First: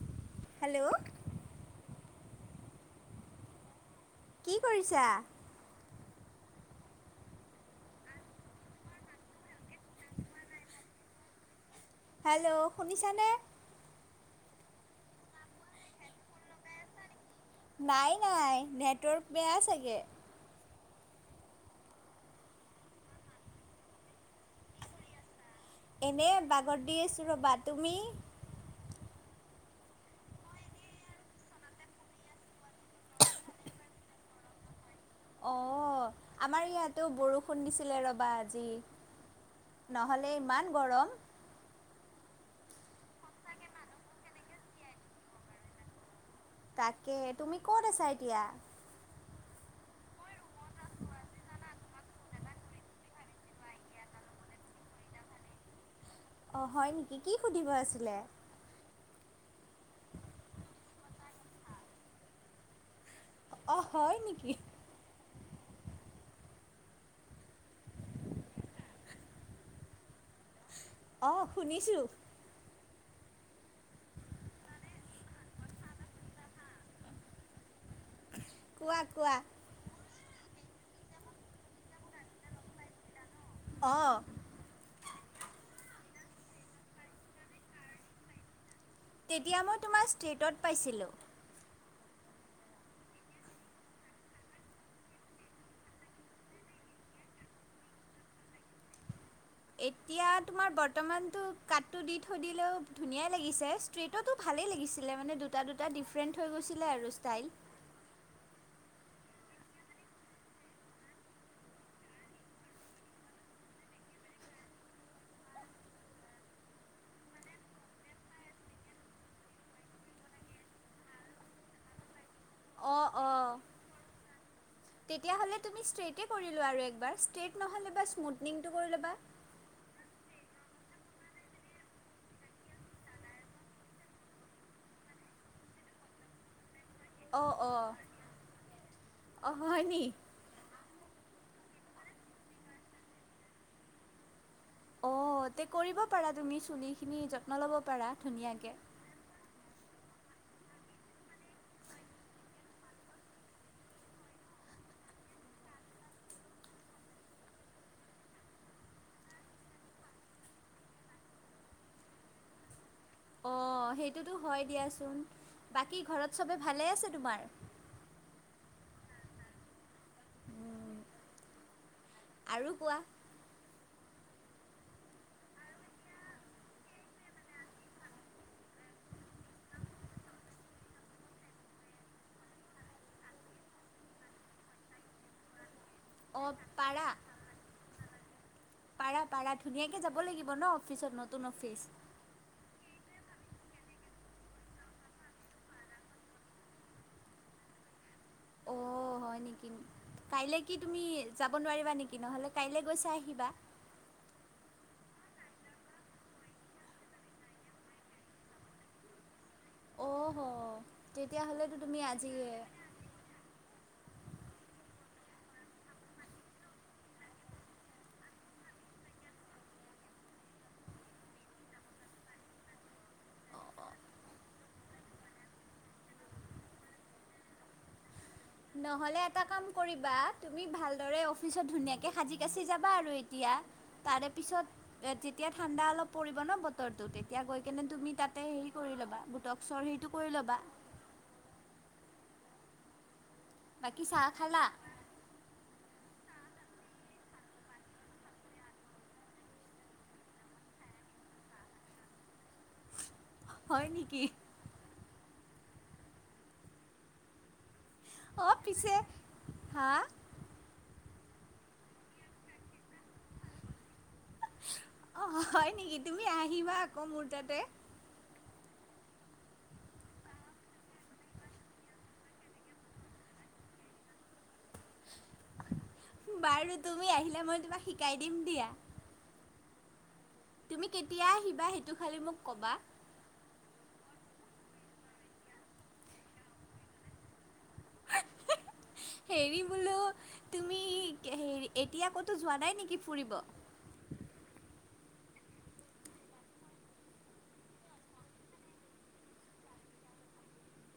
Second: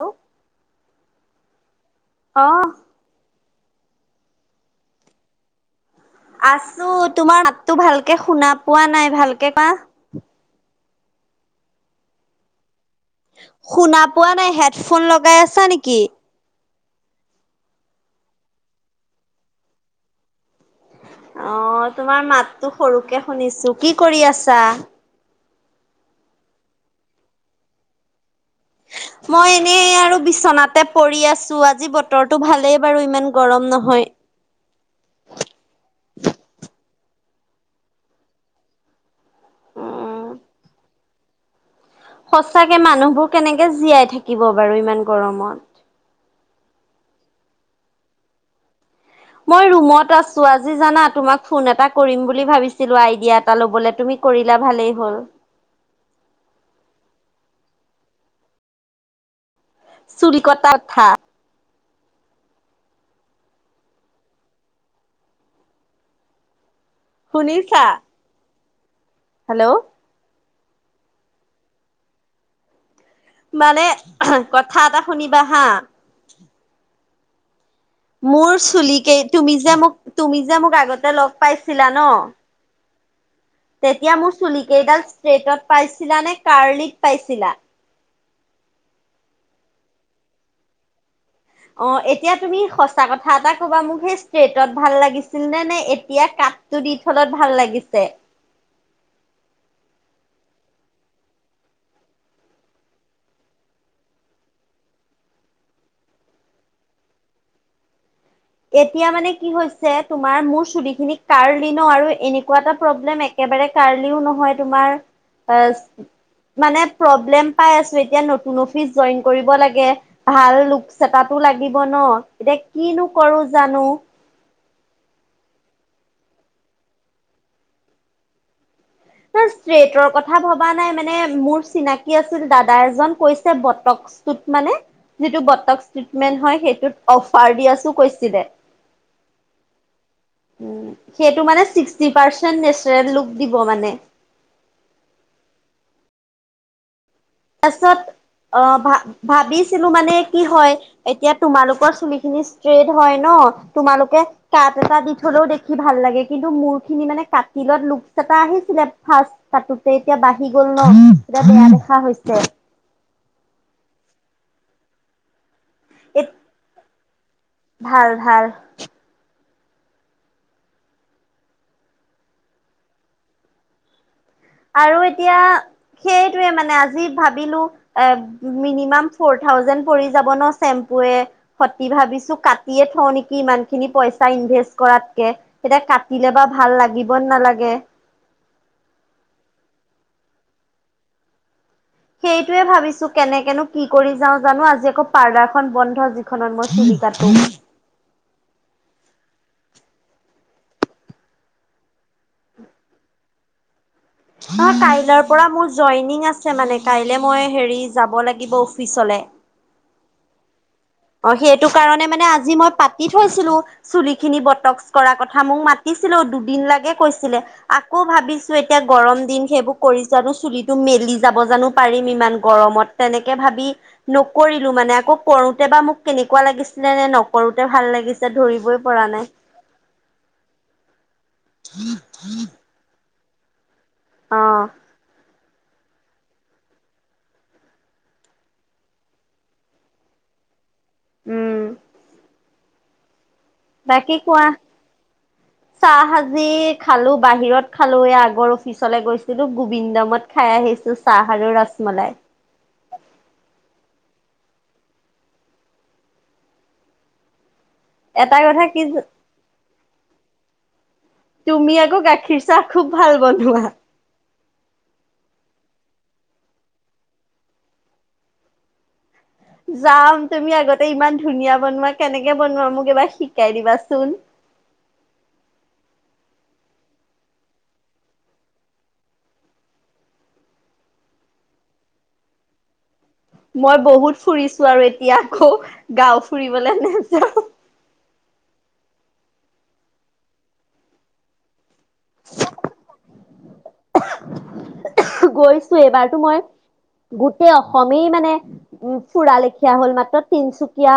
Hello hello অহ কি কৰিছা? আছো, তোমাৰ মাতটো ভালকৈ শুনা পোৱা নাই। ভালকৈ কোৱা। হেল্ল, শুনিছা নে? শুনা পোৱা নাই। হেডফোন লগাই আছা নেকি নাই নাই নেটৱৰ্ক বেয়া চাগে। অহ, তোমাৰ মাতটো সৰুকে শুনিছো। কি কৰি আছা। এনে বাগৰ দি আছোঁ ৰবা। তুমি? মই এনেই আৰু বিচনাতে পৰি আছোঁ। আজি বতৰটো ভালেই বাৰু ইমান গৰম নহয়। অহ, আমাৰ ইয়াতো বৰষুণ দিছিলে ৰবা আজি। নহলে ইমান গৰম। সঁচাকে মানুহবোৰ কেনেকে জীয়াই থাকিব বাৰু ইমান গৰমত। তাকে তুমি কত আছা এতিয়া? মই ৰুমত আছো। আজি জানা তোমাক ফোন এটা কৰিম বুলি ভাবিছিলোঁ। আইডিয়া এটা লবলৈ তুমি কৰিলা ভালেই হল। অ হয় নেকি, কি সুধিব আছিলে? চুৰি কটাৰ কথা। অহ হয় নেকি। শুনিছা। হেল্ল অ শুনিছোঁ। মানে কথা এটা শুনিবা হাঁ। মোৰ কোৱা চুলিকেই কোৱা তুমি যে মোক তুমি যে মোক আগতে লগ পাইছিলা নহ তেতিয়া অঁ মোৰ চুলি কেইডাল ষ্ট্ৰেটত পাইছিলা নে? কাৰ্লিত পাইছিলা? তেতিয়া মই তোমাৰ ষ্টেটত পাইছিলোঁ। অ এতিয়া তুমি সঁচা কথা এটা কবা মোক, সেই ষ্ট্ৰেইটত ভাল লাগিছিল নে? নে এতিয়া কা তোৰ দি থলত ভাল লাগিছে। এতিয়া তোমাৰ বৰ্তমানতো কাতটো দি থৈ দিলেও ধুনীয়াই লাগিছে। ষ্ট্ৰেটতো ভালেই লাগিছিলে মানে দুটা দুটা ডিফাৰেণ্ট হৈ গৈছিলে আৰু ষ্টাইল। এতিয়া মানে কি হৈছে, তোমাৰ মোৰ চুলি খিনি কাৰ্লি নহ আৰু এনেকুৱা এটা প্ৰব্লেম এক একেবাৰে কাৰ্লিও নহয় তোমাৰ আহ মানে প্ৰব্লেম পাই আছোঁ। এতিয়া নতুন অফিচ জইন কৰিব লাগে। ভাল লুকচ এটা লাগিব নহ। এতিয়া অঁ কিনো কৰো অঁ জানো। তেতিয়াহলে তুমি ষ্ট্ৰেইটে কৰি লোৱা আৰু একবাৰ ষ্ট্ৰেইট নহলে বা স্মুথিংটো কৰি লবা। ষ্ট্ৰেইটৰ কথা ভবা নাই। মানে মোৰ চিনাকি আছিল দাদা এজন কৈছে বতক চোত মানে যিতো বৰ্তক ইষ্টেট মেন হয়। সেইটো অহ অহ, অহ হয় নি। উম, সেইটো মানে ছিক্সটি পাৰ্চেন্ট নেচাৰেল লুক দিব মানে। অহ তে কৰিব পাৰা তুমি চুলিখিনি যত্ন লব তাৰপিছত পাৰা অ ধুনীয়াকে ভা ভাবিছিলো মানে কি হয়। এতিয়া তোমালোকৰ চুলি খিনি ষ্ট্ৰেইট হয় নহ, তোমালোকে কাট এটা দি থলেও দেখি ভাল লাগে। কিন্তু মোৰ খিনি মানে কাটিলত লুকচ এটা আহিছিলে ফাৰ্ষ্ট কাটোতে এতিয়া বাঢ়ি গল নহ, এতিয়া বেয়া দেখা হৈছে। অ সেইটোতো হয় দিয়াচোন। বাকী এ ঘৰত চবে ভালে আছে তোমাৰ ভাল ভাল। আৰু কোৱা। আৰু এতিয়া সেইটোৱে মানে আজি ভাবিলো। এহ মিনিমাম ফৰ থাউজেণ্ড পৰি যাব নহ চেম্পু এহ। সতি ভাবিছো কাটিয়ে থওঁ নেকি ইমান খিনি পইচা ইনভেষ্ট কৰাতকে। এতিয়া কাটি অহ পাৰা। পাৰা পাৰা ধুনীয়াকে যাব লাগিব ন অফিচত নতুন অফিচ সেইটোয়ে ভাবিছো কেনেকেনো কি কৰি যাও জানো আজি আকৌ পাৰ্লাৰ খন বন্ধ সেইখনত মই চুলি কাটো। অ হয়, নেকি! কাইলৈ কি তুমি যাব নোৱাৰিবা নেকি নহ'লে কাইলৈ গৈ চাই আহিবা। অ কাইলৰ পৰা মোৰ জইনিং আছে। মানে কাইলে মই হেৰি যাব লাগিব অফিচলৈ। অ'হ। অ সেইটো কাৰণে মানে আজি মই পাতি থৈছিলো। চুলি খিনি বটক্ কৰাৰ কথা মোক মাতিছিলে দুদিন লৈকে কৈছিলে। আকৌ ভাবিছো এতিয়া গৰম দিন সেইবোৰ কৰিছো আৰু চুলিটো মেলি যাব জানো পাৰিম ইমান গৰমত। তেনেকে ভাবি নকৰিলো মানে আকৌ কৰো। তেতিয়াবা মোক কেনেকুৱা লাগিছিলে নে নকৰোতে ভাল লাগিছিল। নহলে এটা কাম কৰিবা তুমি ভালদৰে অফিচত ধুনীয়াকে সাজি। কাচি যাবা আৰু এতিয়া তাৰে অ পিছত। যেতিয়া ঠাণ্ডা অলপ পৰিব ন বতৰটো তেতিয়া গৈ কেনে তুমি তাতে হেৰি কৰি ল'বা বটক। চৰ্হীটো কৰি ল'বা। উ'ম। বাকী চাহ কোৱা। খালা [inaudible] চাহ আজি খালো বাহিৰত খালো এয়া আগৰ অফিচলৈ গৈছিলো গোবিন্দমত। খাই আহিছো চাহ আৰু ৰচমলাই। হয় নেকি। এটা অ কথা কি পিছে হা। তুমি আকৌ গাখীৰ চাহ খুব ভাল বনোৱা। অ হয়, নেকি তুমি আহিবা আকৌ মোৰ তাতে। যাম তুমি আগতে ইমান ধুনীয়া বনোৱা কেনেকে বনোৱা মোক এবাৰ শিকাই দিবাচোন। বাৰু তুমি আহিলে মই তোমাক শিকাই দিম দিয়া। তুমি কেতিয়া আহিবা সেইটো খালি মোক ক'বা। মই বহুত ফুৰিছো আৰু এতিয়া আকৌ গাঁও ফুৰিবলৈ নাযাওঁ। হেৰি বোলো তুমি হেৰি এতিয়া ক'তো যোৱা নাই নেকি ফুৰিব। [inaudible] গৈছো এইবাৰতো মই গোটেই অসমেই মানে। উম ফুৰা লেখিয়া হল মাত্ৰ তিনিচুকীয়া।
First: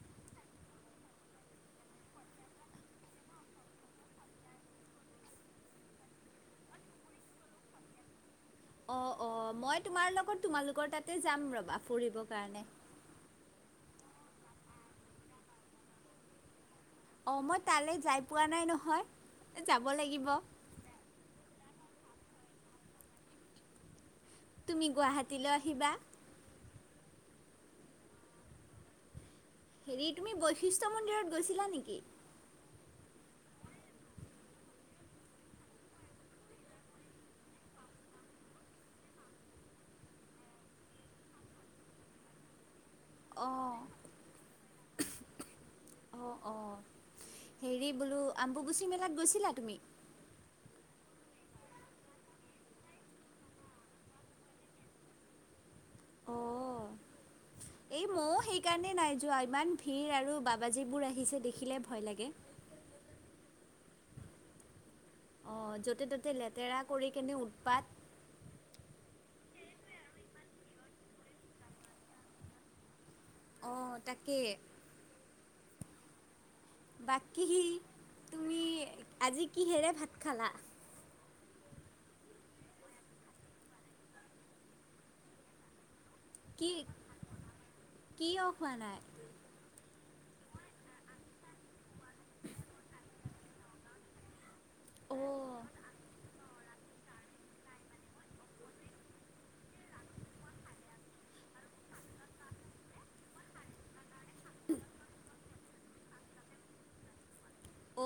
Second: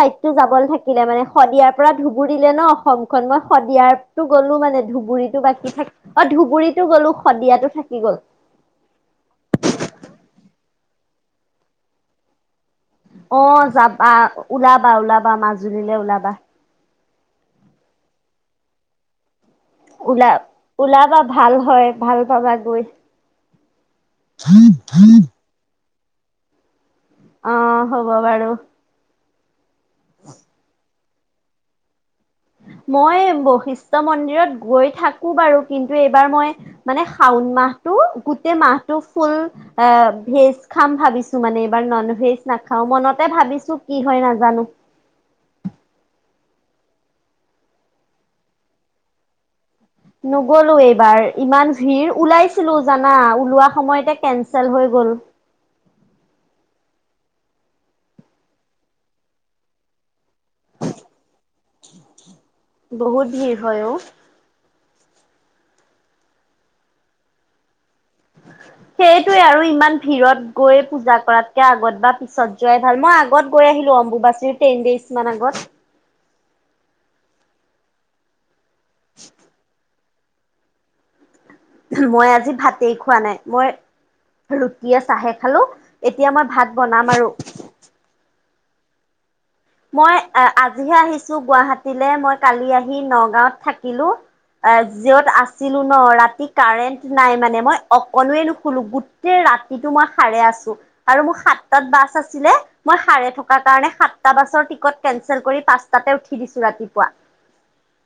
চাইডটো যাবলৈ থাকিলে মানে শদিয়াৰ পৰা ধুবুৰী লে ন অসমখন মই শদিয়াৰ। তো গ'লো মানে ধুবুৰীতো বাকী থাকি অ ধুবুৰীতো গ'লো শদিয়াতো থাকি গ'ল। অহঁ, অঁহ মই তোমাৰ লগত তোমালোকৰ তাতে যাম ৰ'বা ফুৰিবৰ কাৰণে। অ যাবা ওলাবা ওলাবা মাজুলীলে ওলাবা। অহঁ মই তালৈ যাই পোৱা নাই নহয় যাব লাগিব। ওলা ওলাবা ভাল হয় ভাল পাবা গৈ। তুমি গুৱাহাটীলৈ আহিবা। অ হ'ব বাৰু। হেৰি তুমি বৈশিষ্ট্য মন্দিৰত গৈছিলা নেকি! মই বৈশিষ্ট্য মন্দিৰত গৈ থাকো বাৰু কিন্তু এইবাৰ মই। মানে শাওন মাহটো গোটেই মাহটো ফুল। এ ভেজ খাম ভাবিছো মানে এইবাৰ নন ভেজ নাখাঁও মনত। তাকে ভাবিছো কি হয় নাজানো। অ অ, হেৰি বোলো আম্বুবুচি মেলাত গৈছিলা তুমি? নগলো এইবাৰ ইমান ভিৰ ওলাইছিলো জানা ওলোৱা সময়তে কেনঞ্চেল হৈ গ'ল। অ', এই ময়ো সেইকাৰণে নাই যোৱা ইমান ভিৰ আৰু বাবাজীবোৰ আহিছে দেখিলে ভয় লাগে। বহুত ভিৰ হয় অও। অহঁ য'তে ত'তে লেতেৰা কৰি কেনে উৎপাত। সেইটোৱে আৰু ইমান ভিৰত গৈ পূজা কৰাতকে আগত বা পিছত যোৱাই ভাল। মই- কত গৈ আহিলো অ', তাকে। অম্বুবাচীৰ টেন ডেইজ মান আগত- বাকী তুমি আজি কিহেৰে ভাত খালা? মই আজি ভাতেই খোৱা। নাই মই ৰুটিয়ে চাহে খালো। এতিয়া মই ভাত কি বনাম আৰু। কিয় খোৱা নাই? মই আজিহে আহিছো গুৱাহাটীলৈ মই কালি আহি নগাঁত থাকিলো। অ যিঅত আছ- অ', ছিলো ন, ৰাতি কাৰেণ্ট নাই মানে মই অকনোৱে নুশুলো গোটেই ৰাতিটো মই সাৰে আছো। আৰু মোৰ সাতটাত বাছ আছিলে মই সাৰে থকা কাৰণে সাত- টা বাছৰ টিকট কেনচেল কৰি, পাঁচটাতে উঠি দিছো ৰাতিপুৱা। অ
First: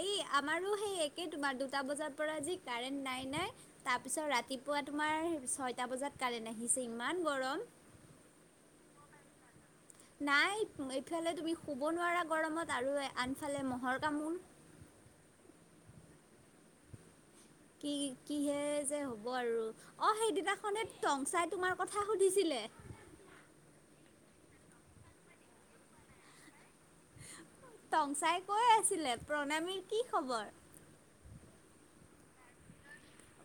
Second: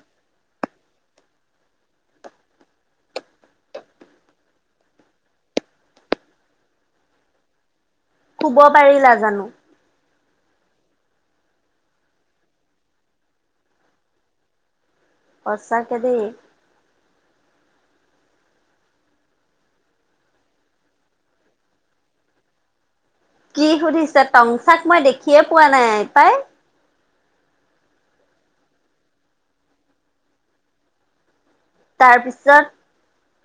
এই আমাৰো সেই একে তোমাৰ দুটা বজাৰ পৰা যি কাৰেণ্ট নাই নাই। তাৰপিছত ৰাতিপুৱা তোমাৰ ছয়টা বজাত কাৰেণ্ট আহিছে ইমান গৰম। শুব পাৰিলা জানো। নাই এইফালে তুমি শুব নোৱাৰা গৰমত আৰু আনফালে মহ'ৰ কামোৰ। সঁচাকে দেই। কি কিহে যে হ'ব আৰু। অ সেইদিনাখনে টংচাই তোমাৰ কথা সুধিছিলে। কি সুধিছে টংচাক মই দেখিয়ে পোৱা নাই পাই। টংচাই কৈ আছিলে প্ৰণামীৰ কি খবৰ? তাৰপিছত-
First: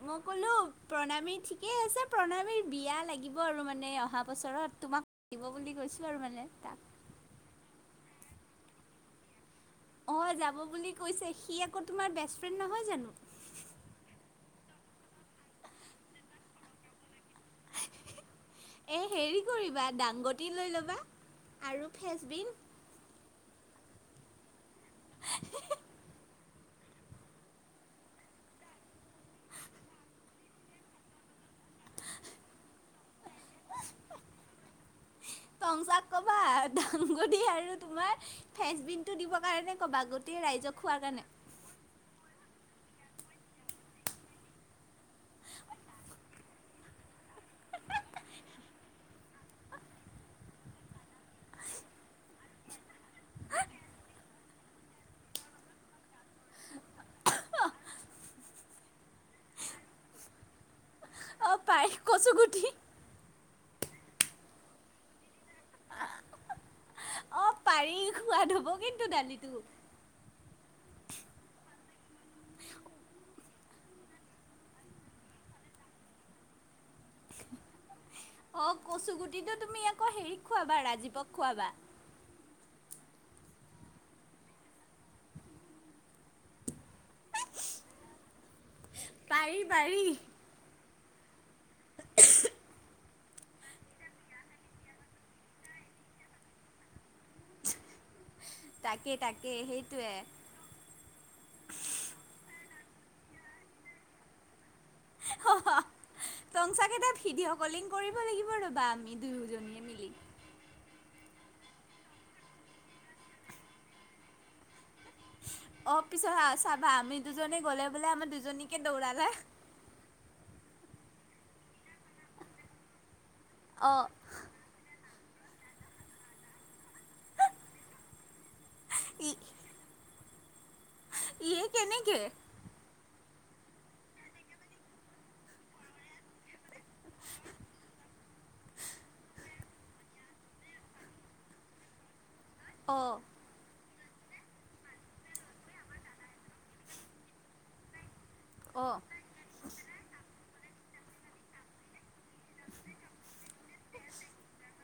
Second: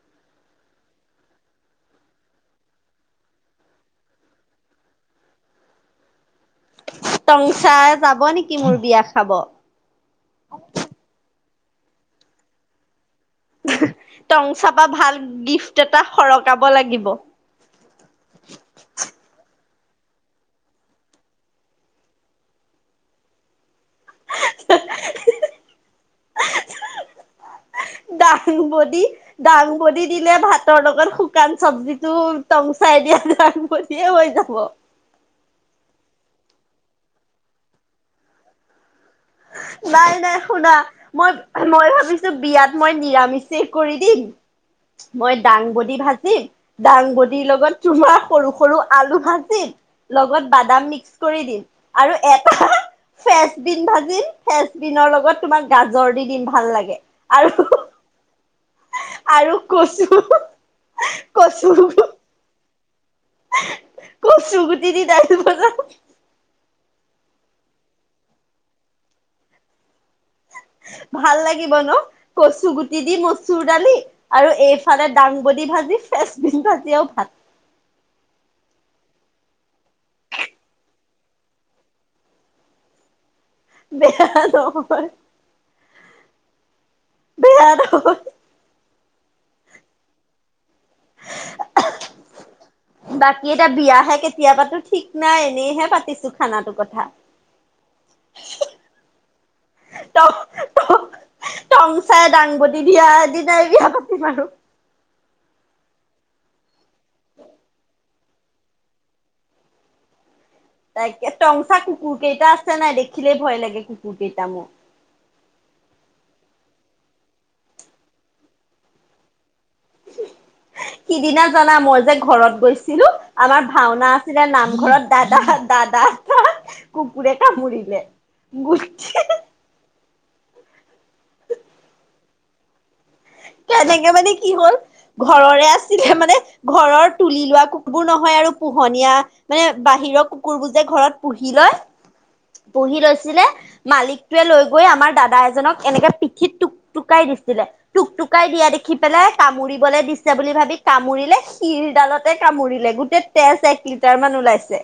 মই ক'লো প্ৰণামী ঠিকেই আছে। প্ৰণামীৰ বিয়া লাগিব আৰু মানে অহা বছৰত তোমাক- দিব বুলি কৈছোঁ আৰু মানে তাক। টংচাই যাব নেকি মোৰ বিয়া খাব। অঁ যাব বুলি কৈছে, সি আকৌ তোমাৰ বেষ্ট ফ্ৰেণ্ড নহয় জানো। টংচা পা ভাল গিফ্ট এটা সৰকাব লাগিব। এই হেৰি কৰিবা, দাংগটি লৈ ল'বা আৰু ফ্ৰেচবিন। [unintelligible] [unintelligible] দাংবদি দাংবদি দিলে ভাতৰ লগত শুকান চব্জিটো টংচাই দিয়া দাংব- দিয়ে হৈ যাব। টংচাক কবা দাংবদী আৰু তোমাৰ ফেচবিন- টো দিব কাৰণে ক'ব আ নাই নাই গোটেই শুনা ৰাইজক খোৱাৰ কাৰণে। মই মই ভাবিছো বিয়াত মই নিৰামিষেই কৰি দিম। মই দাংবদী ভাজিম। দাংবদীৰ লগত তোমাৰ সৰু সৰু আলু ভাঁজিম। লগত বাদাম মিক্স কৰি দিম, আৰু এটা ফেচবিন ভা- জি ফেচবিনৰ লগত তোমাক গাজৰ দি দিম ভাল লাগে, আৰু- আৰু কচু। অ কচু পাই কচু গুঠি। কচু গুটি দি দাইল বনাম। অ পাৰি সোৱাদ হ'ব কিন্তু দালিটো। ভাল লাগিব ন কচু গুটি দি মচুৰ দালি। আৰু এইফালে দাংবদী ভাজি ফ্ৰেচবিন ভাজি আও ভাত। অ কচুগুটিটো তুমি আকৌ হেৰিতক খুৱাবা ৰাজীৱক খোৱাবা। বেয়া নহয়। বেয়া নহয়। পাৰি পাৰি। [unintelligible] বাকী এতিয়া বিয়াহে কেতিয়া পাতো ঠিক নাই এনেইহে পাতিছো খানাটো কথা। তাকে তাকে সেইটোৱে টংচাই দাংবদী দিয়া দিনাই বিয়া পাতিম আৰু হ হা টংচা কেইটাত ভিডিঅ' কলিং কৰিব লাগিব ৰ'বা আমি দুয়োজনীয়ে মিলি। তাইকে টংচা কুকুৰ কেইটা আছে নাই দেখিলে ভয় লাগে কুকুৰ কেইটা মো। অ পিছত চাবা আমি দুজনী গ'লে বোলে আমাৰ দুজনীকে দৌৰালে সিদিনা জানা মই যে ঘৰত গৈছিলো আমাৰ অ' ভাওনা আ- ছিলে নামঘৰত দাদা দাদা এটাক কুকুৰে কামুৰিলে। গুটি ত ই সেই কেনেকে কেনেকে মানে কি হ'ল ঘৰৰে আছিলে মানে ঘৰৰ তুলি লোৱা কুকুৰবোৰ নহয় আৰু পোহনীয়া মানে বাহিৰৰ কুকুৰবোৰ যে ঘৰত পুহি লয়, পুহি অ' লৈছিলে মালিকটোৱে লৈ গৈ আমাৰ দাদা এজনক এনেকে পিঠিত টু টুকাই দিছিলে টুক টুকাই দিয়া দেখি অ' পেলাই কামুৰিবলৈ দিছ- ছে বুলি ভাবি কামুৰিলে শিৰডালতে কামুৰিলে গোটেই তেজ এক লিটাৰ মান ওলাইছে।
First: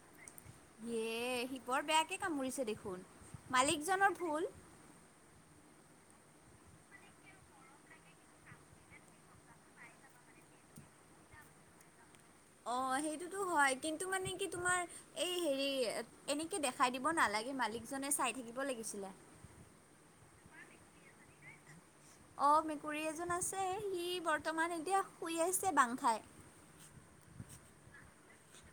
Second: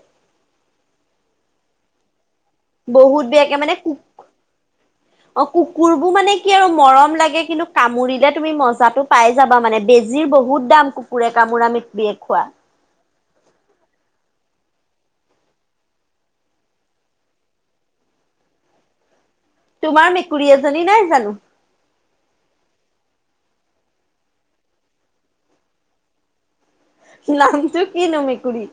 সিয়ে সি বৰ বেয়াকে কামুৰিছে দেখোন, বহুত বেয়াকে মানে কু মালিকজনৰ ভুল। অ কুকুৰ বোৰ মানে কি আৰু মৰম লাগে কিন্তু কামুৰিলে তুমি মজাটো পাই যাবা মানে বেজিৰ বহুত দাম কুকুৰে কামোৰা মিট বিয়ে খোৱা অ সেইটোতো হয় কিন্তু মানে কি তোমাৰ এই হেৰি এনেকে দেখাই দিব নালাগে মালিকজনে চাই থাকিব লাগিছিলে। তোমাৰ মেকুৰী এজনী নাই জানোঁ। অ মেকুৰী এজন আছে সি বৰ্তমান এতিয়া শুই আহিছে বাং খাই নামটো কি নো মেকুুৰী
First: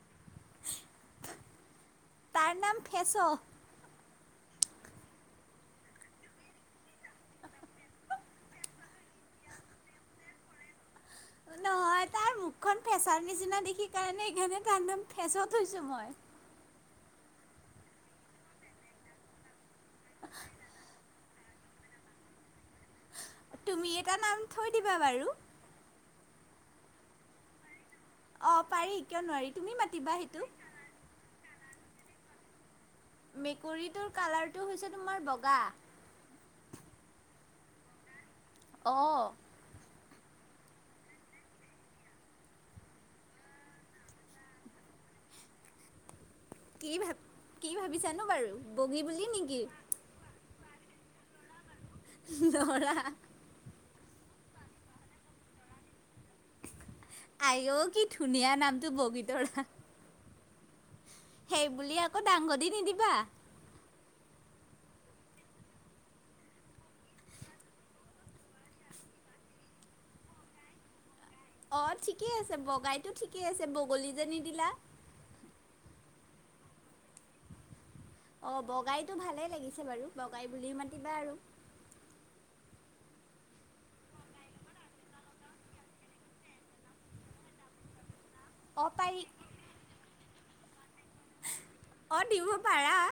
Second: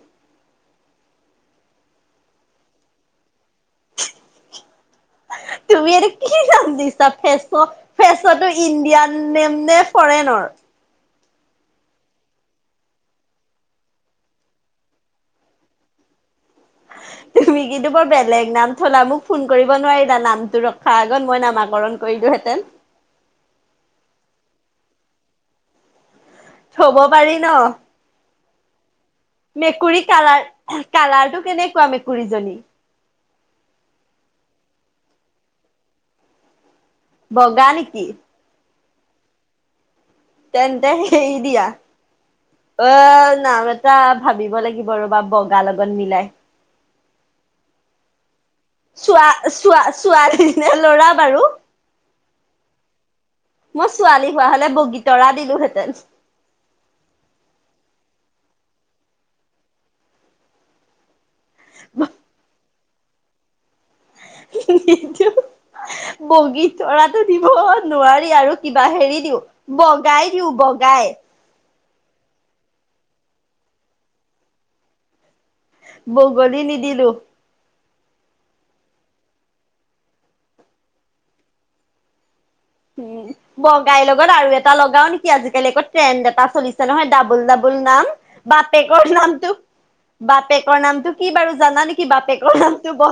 তাৰ নাম ফেচ তুমি এইটো কি নাম দিছা ফেচ। ফেচতো ইণ্ডিয়ান নেম নে ফৰেনৰ নহয় তাৰ মুখখন ফেচৰ নিচিনা দেখি কাৰণে সেইকাৰণে তাৰ ফেচ থৈছোঁ মই। তুমি কিন্তু বৰ বেলেগ নাম থলা মোক ফোন কৰিব নোৱাৰিলা নামটো ৰখাৰ আগত মই নামাকৰণ কৰিলোহেতেন তুমি এটা নাম থৈ দিবা বাৰু। থব পাৰি ন। অ পাৰি কিয় নোৱাৰি তুমি মেকুৰী মাতিবা সেইটো। কালাৰ টো কেনেকুৱা মেকুৰীজনী মেকুৰীটোৰ কালাৰটো হৈছে তোমাৰ বগা। বগা নেকি? অ। তেন্তে এৰি দিয়া অ নাম এটা ভাবিব লাগিব ৰ'বা বগা লগত মিলাই। কি ভাব কি ভাবিছানো বাৰু? বগী বুলি চোৱা নেকি চোৱা ছোৱালীনে লৰা বাৰু? ল'ৰা। মই ছোৱালী হোৱা হলে বগীতৰা দিলোহেঁতেন। আইঔ কি ধুনীয়া নামটো বগীতৰা। সেইবুলি আকৌ ডাঙ দি নিদিবা। [unintelligible] বগী তৰাতো দিব নোৱাৰি আৰু কিবা হেৰি দিওঁ। বগাই দিওঁ বগাই। অঁ ঠিকেই আছে বগাইটো ঠিকেই আছে বগলী যে নিদিলা। বগলী নিদিলো। অঁ বগাইটো ভালেই লাগিছে বাৰু বগাই বুলিও মাতিবা আৰু উম বগাইৰ লগত আৰু এটা লগাও নেকি আজিকালি একৌ ট্ৰেণ্ড এটা চলিছে নহয় ডাবুল ডাবুল নাম। অ বাপেকৰ পাৰি নামটো বাপেকৰ নামটো কি বাৰু জানা নেকি অ দিব বাপেকৰ নামটো পাৰা বহা